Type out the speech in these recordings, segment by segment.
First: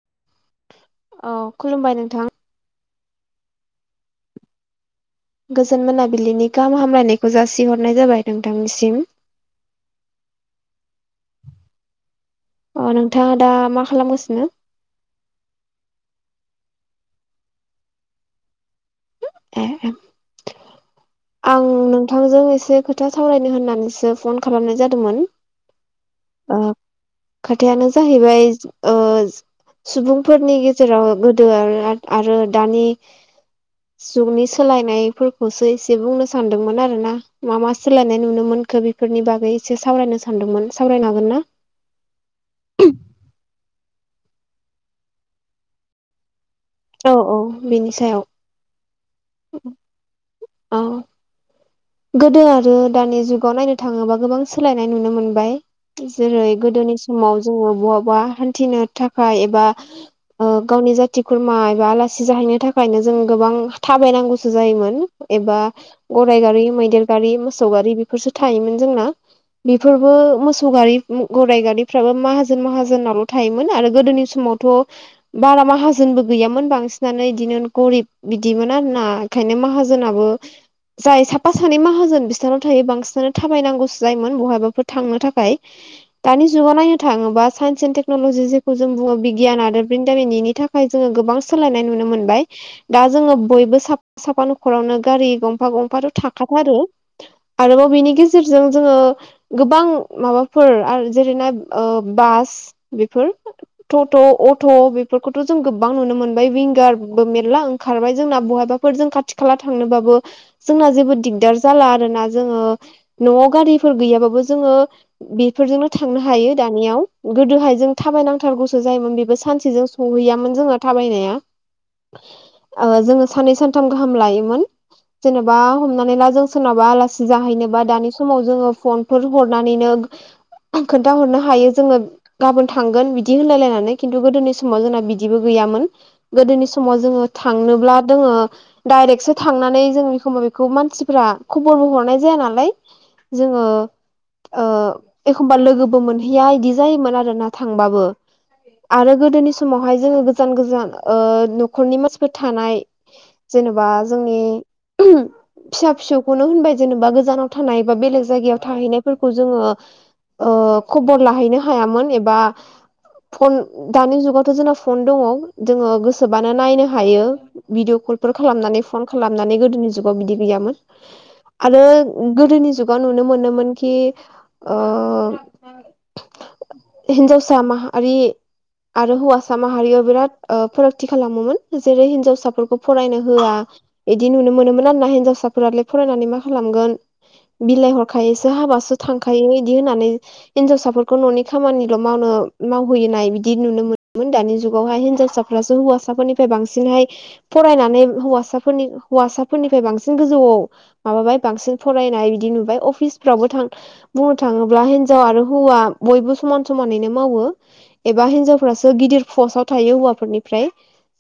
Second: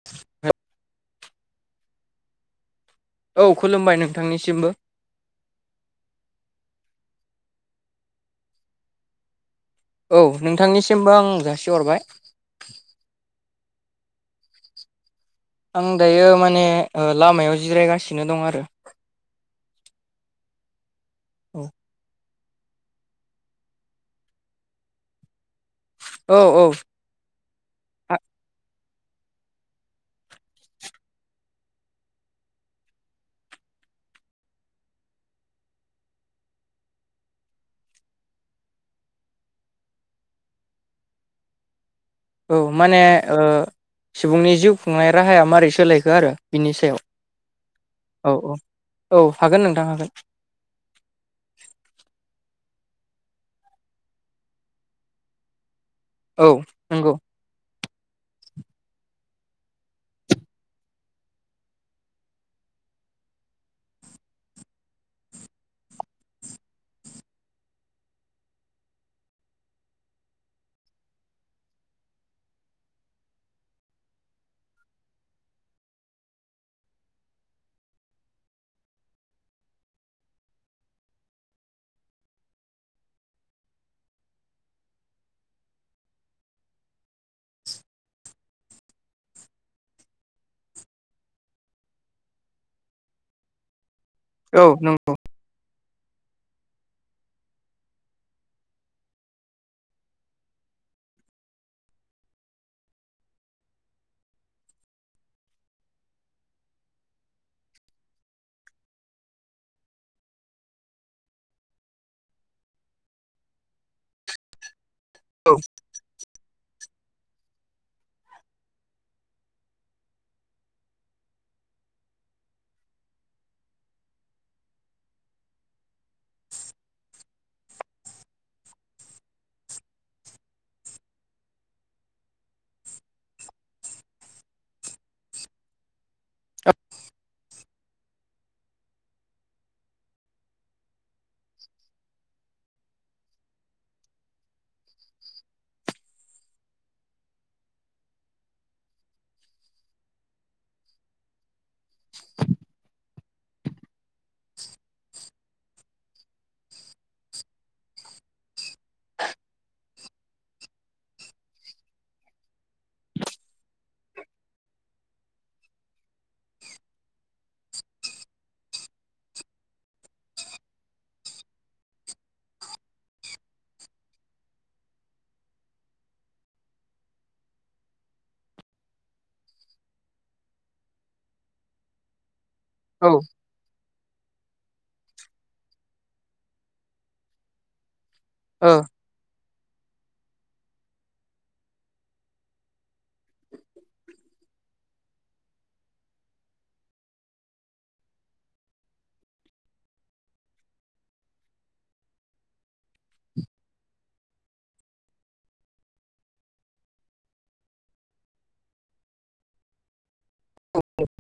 [unintelligible] औ खुलुमबाय नोंथां औ खुलुमबाय नोंथांनिसिमबो गोजोन मोनाबिलिनि गाहाम हामलायनायखौ जासिहरनाय जाबाय नोंथांनिसिम। औ नोंथांनिसिमबो आं जासिहरबाय। ओ नोंथाङा दा मा खालामगासिनो? आं दायो माने लामायाव जिरायगासिनो दं आरो। आं नोंथांजों एसे खोथा सावरायनो होननानैसो फन खालामनाय जादोंमोन औ ओ औ खोथायानो औ जाहैबाय ओ सुबुंफोरनि गेजेराव गोदो आरो आरो दानि जुगनि सोलायनायफोरखौसो एसे बुंनो सानदोंमोन आरो ना मा मा सोलायनाय नुनो मोनखो बि फोरनि बागै एसे सावरायनो सानदोंमोन सावरायनो हागोन ना? औ माने सुबुंनि जिउ खुंनाय राहाया मारै सोलायखो आरो बिनि सायाव। औ औ बेनि सायाव। औ औ औ हागोन नोंथां हागोन। औ गोदो आरो दानि जुगाव नायनो थाङोबा गोबां सोलायनाय नुनो मोनबाय जेरै औ गोदोनि नंगौ समाव जोङो बहाबा हान्थिनो थाखाय एबा गावनि जाथि खुरमा एबा आलासि जाहैनो थाखायनो जों गोबां थाबायनांगौसो जायोमोन। एबा गराइ गारि मैदेर गारि मोसौ गारि बेफोरसो थायोमोन जोंना। बेफोरबो मोसौ गारि गराइ गारिफ्राबो माहाजोन माहाजोनावल' थायोमोन आरो थ' बारा माहाजोनबो गैयामोन बांसिनानो बिदिनो गरिब बिदिमोन आरोना ओंखायनो माहाजोनाबो जाय सा फा सानै माहाजोन बिसोराव थायो बांसिनानो थाबायनांगौसो जायोमोन बहायाबाफोर थांनो थाखाय। दानि जुगाव नायनो थाङोबा साइन्स एन्ड टेक्न'लजि जेखौ जों बुङो बिगियान आरो ब्रिन्दामिनि था खाय जोङो गोबां सोलायनाय नुनो मोनबाय दा जोङो बयबो सा साफा औ न'खरावनो नंगौ गारि गंफा गंफाथ' थाखाथारो। आरोबाव बिनि गेजेरजों जोङो गोबां माबाफोर आरो जेरैना ओ बास बेफोर टट' अट' बेफोरखौथ' जों गोबां नुनो मोनबाय विंगारबो मेरला ओंखारबाय जोंना बहायबा फोर जों खाथि खाला थांनोबाबो जोंना जेबो दिगदार जाला आरोना जोङो न'आव गारिफोर गैयाबो जोङो बेफोरजोंनो थांनो हायो दानियाव गोदोाय जों थाबाय नांथारगौसोमोन जायोमोन बेबो सानसेजों सोवहैयामोन जोङो थाबायनाया ओ जोङो सानन सानथाम गाहाम लायोमोन जेनेबा हमनानै ला जों सोरनावाबा आलासि जाहैनोबा दानि समाव जोङो फनफोर हरनानैनो खोन्थाहरनो हायो जोङो गाबोन थांगोन बिदि होनलायलायनानै खिन्थु गोदोनि समाव जोंना बिदिबो गैयामोन। गोदोनि समाव जोङो थांनोब्ला दोङो डाइरेक्टसो थांनानै जों एखमबा बेखौ मानसिफ्रा खबरबो हरनाय जाया नालाय जोङो ओ एखमबा लोगोबो मोनहैया बिदि जायोमोन आरोना थांबाबो आरो गोदोनि समावहाय जोङो गोजान गोजान ओ न'खरनि मानसिफोर थानाय जेनेबा जोंनि फिसा-फिसौखौनो होनबाय जेनेबा गोजानाव थानाय बा बेलेग जायगायाव थाहैनायफोरखौ जोङो ओ खबर लाहैनो हायामोन एबा फन दानि जुगावथ' जोंना फन दङ जोङो गोसोबानो नायनो हायो। भिदिअ कलफोर खालामनानै फन खालामनानै गोदोनि जुगाव बिदि गैयामोन। आरो गोदोनि जुगाव नुनो मोनोमोन कि ओ हिनजावसा माहारि आरो हौवासा माहारियाव बिराद फारागथि खालामोमोन जेरै हिनजावसाफोरखौ औ फरायनो होआ बिदि नुनो मोनोमोन आरोना हिनजाव साफोरालाय फरायनानै मा खालामगोन बिलाइ हरखायो ओ हाबासो थांखायो इदि होननानै हिनजावसाफोरखौ न'नि खामानिल' मावनो मावहैनाय बिदि नुनो मोनोमोन दानि जुगावहाय हिनजावसा साफोरासो हौवासाफोरनिफ्राय बांसिनहाय फरायनानै हौसाफोरनि हौवासाफोरनिफ्राय बांसिन बांसिन गोजौआव माबाबाय बांसिन फरायनाय बिदि नुबाय अफिसफ्रावबो थां बुंनो थाङोब्ला हिनजाव आरो हौवा बयबो समान समानैनो मावो। एबा हिनजावफोरासो गिदिर पस्टव थायो हौवाफोरनि फ्राय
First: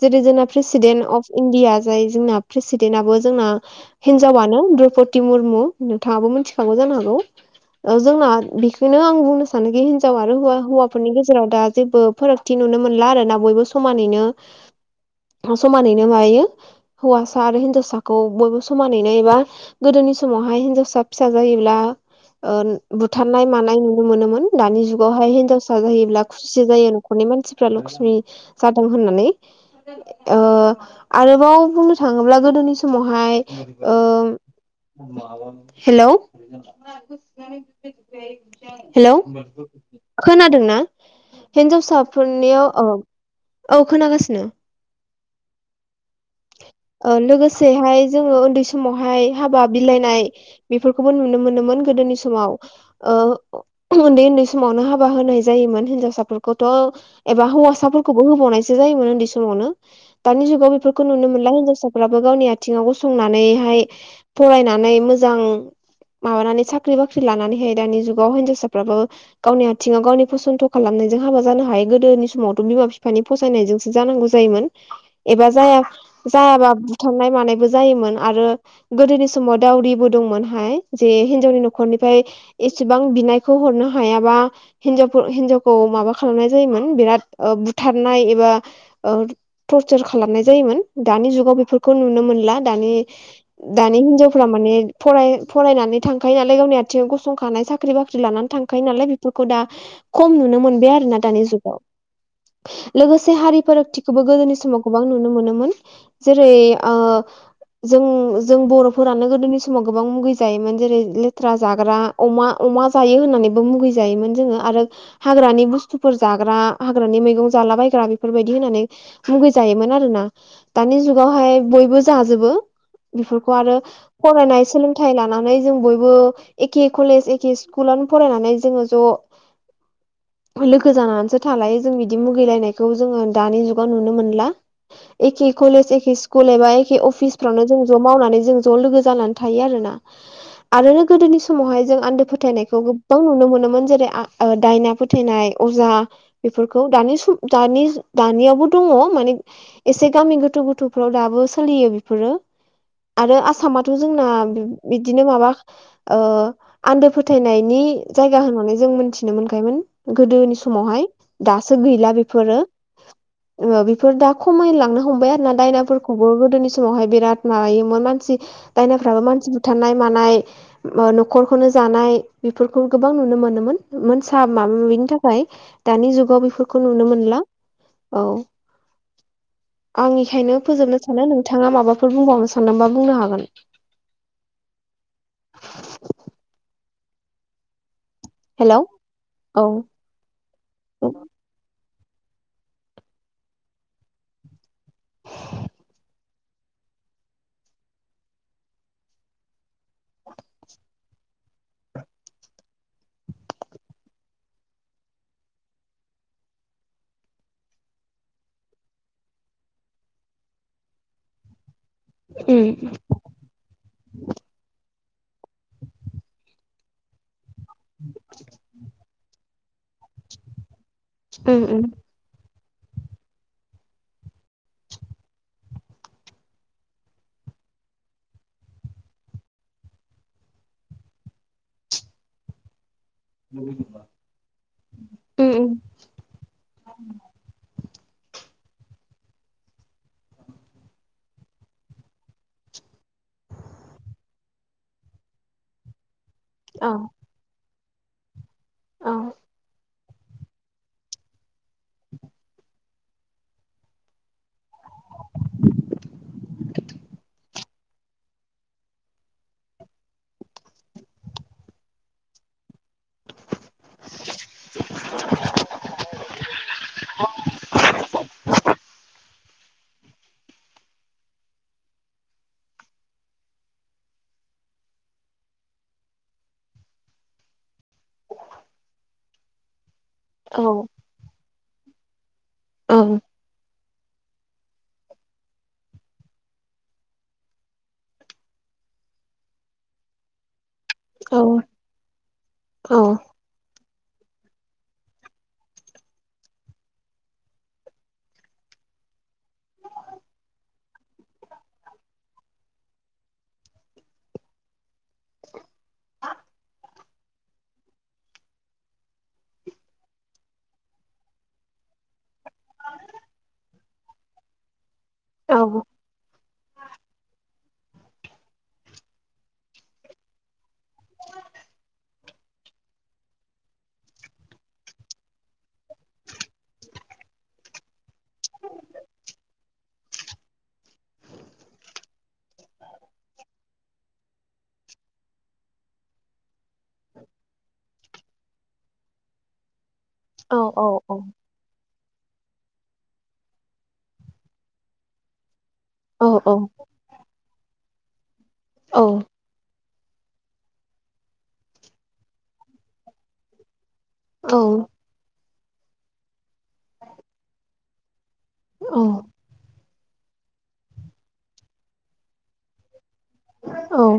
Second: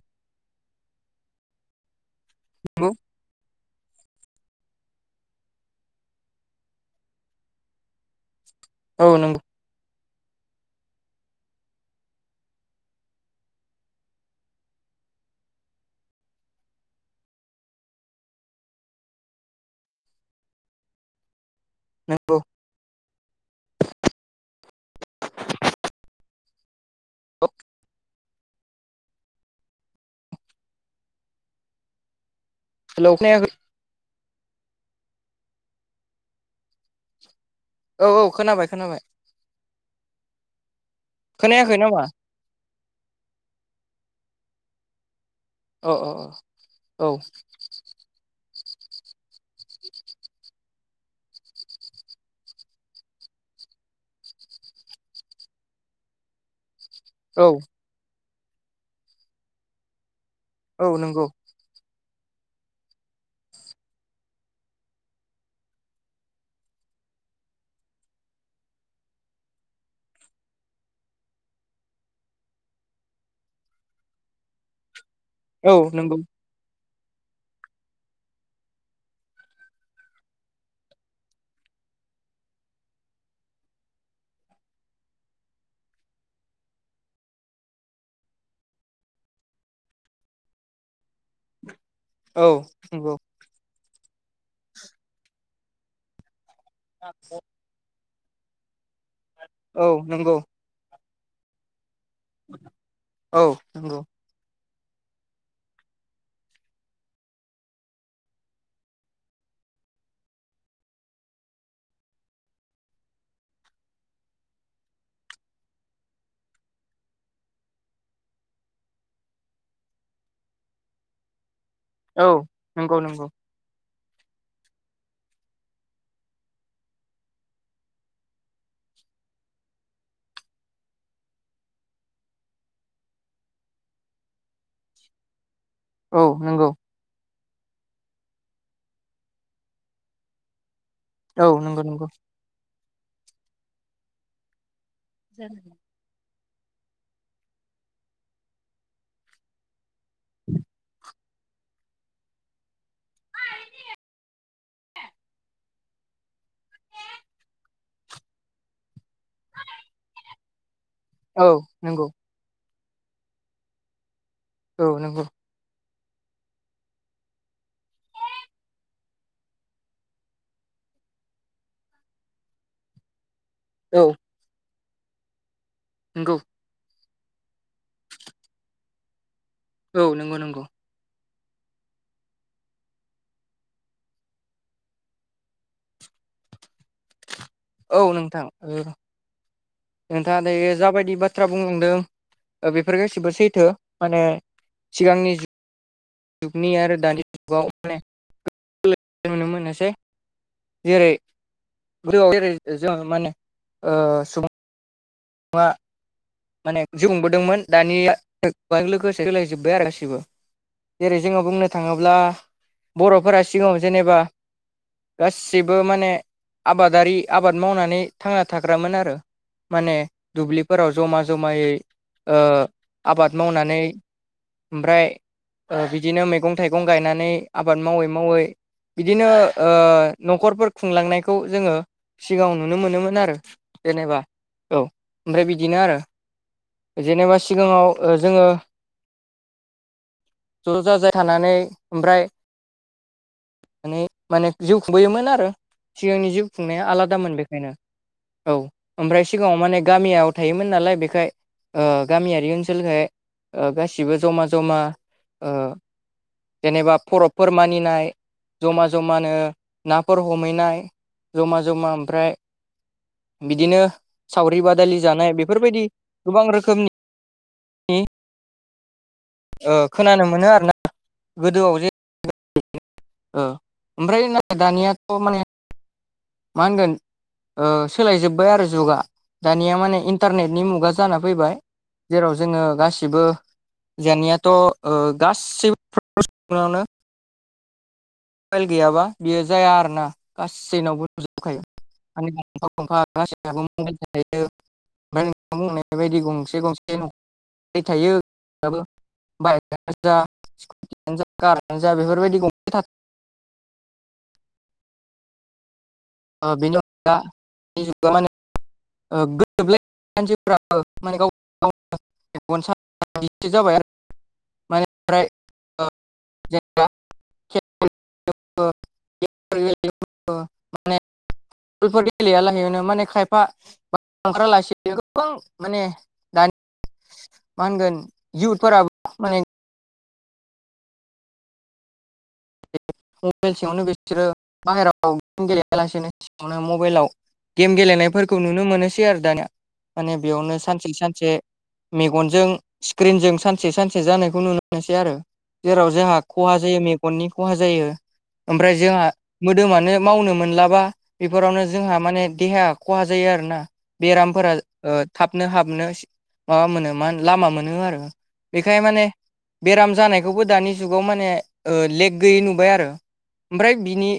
जेरै जोंना प्रेसिडेन्ट अफ इण्डिया जाय जोंना नंगौ प्रेसिडेन्टआबो जोंना हिनजावानो द्रौपदि मुरमु नोंथाङाबो मिथिखागौ जानो हागौ। ओ जोंना बिखौनो औ आं नंगौ बुंनो सा नोखि हिनजाव आरो हौवा हौवाफोरनि गेजेराव दा जेबो फारागथि नुनो मोनला आरोना बयबो समानैनो समानैनो मायो हौवासा आरो हिनजावसाखौ बयबो समानैनो एबा गोदोनि समावहाय हिनजावसा फिसा जायोब्ला नंगौ ओ बुथारनाय मानाय नुनो मोनोमोन दानि जुगावहाय हिनजावसा जायोब्ला खुसिसो जायो। खरनि मानसिफ्रा लक्ष्मि जादों होननानै ओ आरोबाव बुंनो थाङोब्ला गोदोनि हेलौ समावहाय खोनायाखै ओ हेल' औ औ खोनाबाय खोनाबाय हेलौ खोनादोंना खोनायाखै नामा हिनजावसाफोर नियाव औ औ खोनागासिनो औ औ ओ लोगोसेहाय जोङो उन्दै समावहाय हाबा बिलाइनाय बेफोरखौबो नुनो मोनोमोन गोदोनि समाव ओ उन्दै उन्दै समावनो हाबा होनाय जायोमोन हिनजावसाफोरखौथ' औ एबा हौवासाफोरखौबो होबावनायसो जायोमोन उन्दै समावनो दानि जुगाव औ बेफोरखौ नंगौ नुनो मोनला हिनजावसा फोराबो गावनि आथिङाव गसंनानैहाय फरायनानै मोजां माबानानै साख्रि बाख्रि लानानैहाय दानि जुगाव हिन्जावसाफ्राबो गावनि आथिङाव गावनि फसन्थ' खालामनायजों हाबा जानो हायो गोदोनि समावथ' बिमा-बिफानि फसायनायजोंसो जानांगौ जायोमोन। एबा औ जाया नंगौ जायाबा बुथारनाय मानायबो जायोमोन आरो गोदोनि समाव दावरिबो दंमोनहाय जे हिनजावनि न'खरनिफ्राय एसेबां बिनायखौ हरनो हायाबा हिन्जाव हिनजावखौ माबा खालामनाय जायोमोन बिराद बुथारनाय एबा ओ टरचार खालामनाय जायोमोन दानि जुगाव बेफोरखौ नुनो औ मोनला दानि नंगौ दानि हिनजावफ्रा माने फराय फरायनानै थांखायो नालाय गावनि आथिं गसंखानाय साख साख्रि बाख्रि लानानै थांखायो नालाय बेफोरखौ दा औ नंगौ खम नुनो मोनबाय आरो ना दानि जुगाव लोगोसे औ हारि नंगौ फोरागथिखौबो गोदोनि समाव गोबां नुनो मोनोमोन जेरै ओ जों जों बर'फोरानो गोदोनि समाव गोबां मुगै जायोमोन जेरै लेथ्रा जाग्रा अमा अमा जायो होननानैबो मुगैजायोमोन जोङो आरो हाग्रानि बुस्थुफोर जाग्रा हाग्रानि मैगं जाला बायग्रा बेफोरबायदि होनानै मुगै जायोमोन आरोना दानि जुगावहाय बयबो औ जाजोबो नंगौ नंगौ बेफोरखौ खौ आरो फरायनाय सोलोंथाइ लानानै जों बयबो एखे कलेज एखे स्कुलावनो फरायनानै जोङो ज' लोगो जानानैसो थालायो जों बिदि मुगैलायनायखौ जोङो दानि जुगाव नुनो मोनला एखे कलेज एखे औ स्कुल नंगौ एबा एखे अफि फिसफ्रावनो जों ज' मावनानै जों ज' लोगो जानानै थायो आरोना आरो गोदोनि औ नंगौ समावहाय जों नंगौ आन्दो फोथायनायखौ गोबां नुनो मोनोमोन जेरै आ ओ दायना फ फोथैनाय अजा बेफोरखौ दानि सम दानि दानि दानियावबो दङ माने एसे गामि गोथौ गोथौफोराव दाबो सोलियो बेफोरो आरो आसामाथ' जोंना बिदिनो माबा ओ आन्दो फोथायनायनि जायगा होननानै जों मोनथिनो मोनखायमोन गोदोनि समावहाय औ दासो नंगौ गैला बेफोरो ओ बेफोर दा औ खमायलांनो नंगौ हमबाय आरो दायनाफोरखौबो गोदोनि स समावहाय बिराद माबायोमोन मानसि दायनाफ्राबो मानसि बुथारनाय मानाय न'खरखौनो जानाय बेफोरखौ गोबां नुनो मोनोमोन औ मोनसा माबा माबिनि थाखाय दानि नंगौ जुगाव बे खौ नुनो मोनला औ औ नंगौ आंनिखायनो नंगौ फोजोबनो सानो नों बिथाङा माबाफोर बुंबावनो सानदोंबा बुंनो हागोन औ नों हेलौ औ नोंथाङा दायो जाबायदि बाथ्रा बुंलांदों बेफोर गाससिबो सैथो माने सिगांनि जुगनि आरो दानि जुगाव अ नुनो मोननोसै। जेरै गो जै जों माने ओ सुबुं मा। माने जि बुंबोदोंमोन दानिया लोगोसे सीलाय जोबबाय आरो गासिबो।। जेरै जोङो बुंनो थाङोब्ला बर'फोरा सिगाङाव जेनेबा गासिबो माने आबादारि आबाद मावनानै थांना थाग्रामोन आरो माने दुब्लिफोराव जमा जमायै आबाद मावनानै ओमफ्राय बिदिनो मैगं थाइगं गायनानै आबाद मावै मावै बिदिनो ओ न'खरफोर खुंलांनायखौ जोङो सिगाङाव नुनो मोनोमोन आरो [inaudible] जेनेबा औ ओमफ्राय बिदिनो आरो जेनेबा सिगाङाव जोङो ज'-ज' जा-जाय थानानै ओमफ्राय माने जिउ खुंबोयोमोन आरो सिगांनि जिउ खुंनाया आलादामोन बेखायनो औ ओमफ्राय सिगाङाव माने गामियाव थायोमोन नालाय बेखाय गामियारि ओनसोलखाय ओ गासिबो जमा जमा जेनेबा फरबफोर मानिनाय' जमा जमानो नाफोर हमहैनाय जमा जमा ओमफ्राय बिदिनो सावरि बादालि जानाय बेफोरबायदि गोबां रोखोमनि औ। [inaudible] ओ खोनानो मोनो आरोना गोदोआव जे ओमफ्राय न दानियाथ' माने मा होनगोन सोलाय जोब्बाय आरो जुगा दानिया माने इन्ट इन्टारनेटनि मुगा जाना फैबाय जेराव जोङो गासिबो जेनियाथ' गासैफफ्रवनो [inaudible] मबाइल गैयाबा बियो जाया आरो ना गासैनावबो नुजोबखायो गंफा गंफा [inaudible] [inaudible] मबायल ओमफ्राय नों बुंनाय बायदि गंसे गंसे नख' थायो बाय जा [inaudible] खानो जा गारानो जा बेफोरबायदि गं [inaudible] बिनि अनगा [inaudible] [unintelligible] [unintelligible] इसे जाबाय आरो माने ओमफ्राय [unintelligible] [inaudible] [unintelligible] माने [inaudible] लफोर गेलेयालाहैनो माने खायफा खग्रा लासि गोबां माने [unintelligible] [inaudible] मा होनगोन इउथफोराबो मबाइल सिङावनो बिसोरो बाहेरायाव गेम गेलेयालासिनो सिङावनो मबाइलाव [inaudible] गेम गेलेनायफोरखौ नुनो मोनोसै आरो दानिया माने बेयावनो सानसे सानसे मेगनजों स्क्रिनजों सानसे सानसे जानायखौ नुनो मोनोसै आरो! जेराव जोंहा खहा जायो मेगननि खहा जायो ओमफ्राय जोंहा मोदोमानो मावनो मोनलाबा बेफोरावनो जोंहा माने देहाया खहा जायो आरो ना-! बेरामफोरा थाबनो हाबनो माबा मोनो मा लामा मोनो आरो बेखाय माने बेराम जानायखौबो दानि जुगाव माने लेक गैयै नुबाय आरो ओमफ्राय बिनि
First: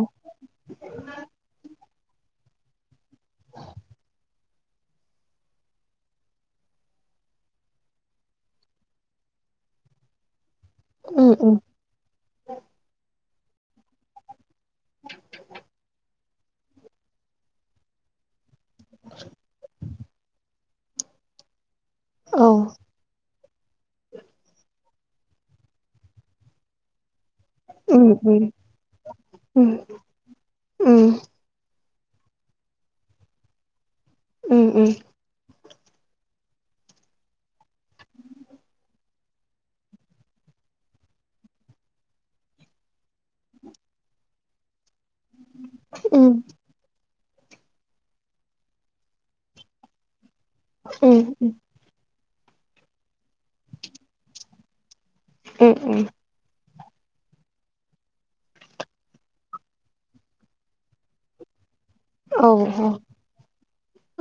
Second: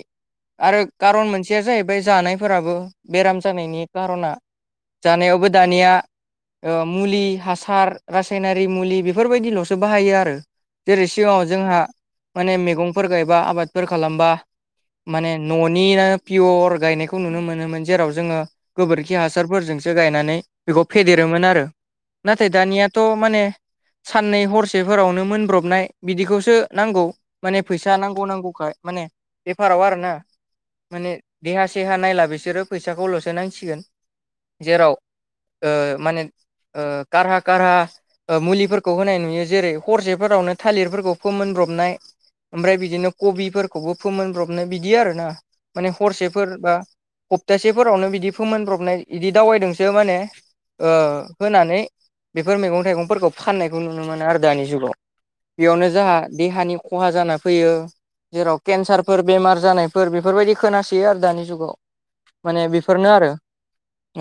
आरो खारन मोनसेया जाहैबाय जानायफोराबो बेराम जानायनि खार'ना जानायावबो दानिया मुलि हासार रासायनारि मुलि बेफोरबायदिल'सो बाहायो आरो जेरै सिगाङाव जोंहा माने मैगंफोर गायबा आबादफोर खालामबा माने न'निनो पियर गायनायखौ नुनो मोनोमोन जेराव जोङो गोबोरखि हासारफोरजोंसो गायनानै बेखौ फेदेरोमोन आरो नाथाय दानिया थ' माने साननै हरसेफोरावनो मोनब्रबनाय बिदिखौसो नांगौ। माने फैसा नांगौ नांगौखाय माने बेफाराव आरोना माने देहा सेहा नायला बिसोरो फैसाखौ लसो नांसिगोन। उम उम। जेराव ओ माने कारहा कारहा ओ मुलिफोरखौ होनाय नुयो जेरै हरसेफोरावनो थालिरफोरखौ फोमोनब्रबनाय ओमफ्राय बिदिनो कबिफोरखौबो फोमोनब्रबनो बिदि आरोना माने हरसेफोर बा हप्तासेफोरावनो बिदि फोमोनब्रबनाय बिदि दावबायदोंसो माने ओ होनानै बेफोर मैगं थाइगंफोरखौ फाननायखौ नुनो मोनो आरो दानि जुगाव। बेयावनो जाहा देहानि खहा जाना फैयो। जेराव केन्सारफोर बेमार जानायफोर बेफोरबायदि खोनासैयो आरो दानि जुगाव। माने बेफोरनो आरो।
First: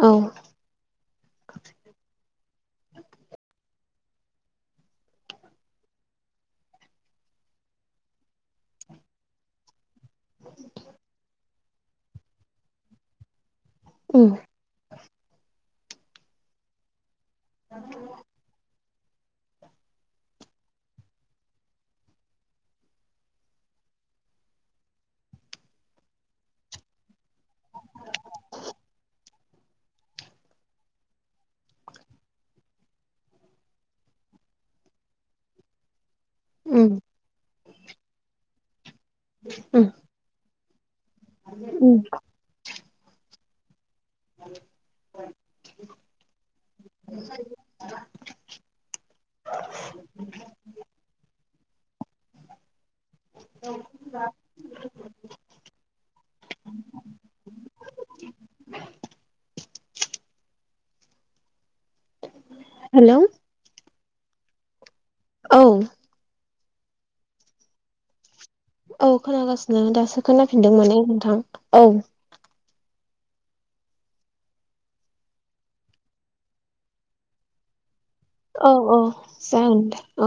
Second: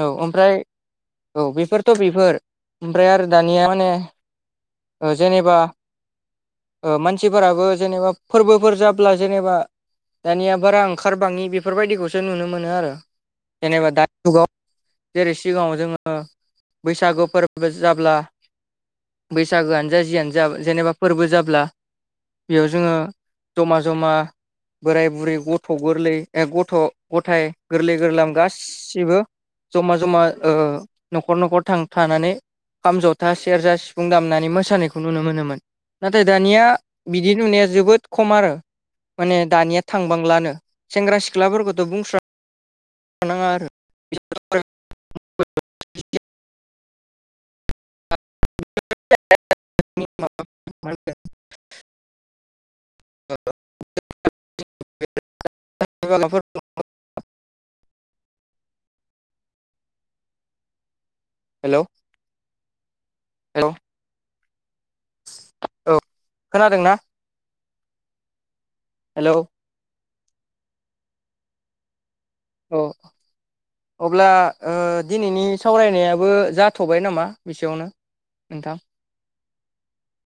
औ ओमफ्राय औ बेफोरथ' बेफोर ओमफ्राय आरो दानिया माने जेनेबा ओ मानसि फोराबो जेनेबा फोरबोफोर जाब्ला जेनेबा दानिया बारा ओंखारबाङि बेफोरबायदिखौसो नुनो मोनो आरो जेनेबा दानि जुगाव। जेरै सिगाङाव जोङो बैसागु फोरबो जाब्ला बैसागोआनो जा जियानो जा जेनेबा फोरबो जाब्ला बेयाव जोङो ज'मा ज'मा बोराय बुरै गथ' गोरलै ए गथ' गथाय गोरलै गोरलाम गासिबो ज'मा ज'मा ओ न'खर न'खर थां थानानै खाम, ज'था, सेरजा, सिफुं दामनानै मोसानायखौ नुनो मोनोमोन। नाथाय दानिया बिदि नुनाया जोबोद खम आरो माने दानिया थां बांलानो सेंग्रा सिख्लाफोरखौथ' बुंस्रा नाङा आरो [unintelligible] [unintelligible] हेलौ हेलौ हेलौ औ खोनादोंना? औ हेलौ खोनागासिनो दासो खोनाफिनदों मोने नोंथां औ। अ' अब्ला ओ दिनैनि सावरायनायाबो जाथ'बाय नामा एसेयावनो? औ नोंथां औ जागोन दे औ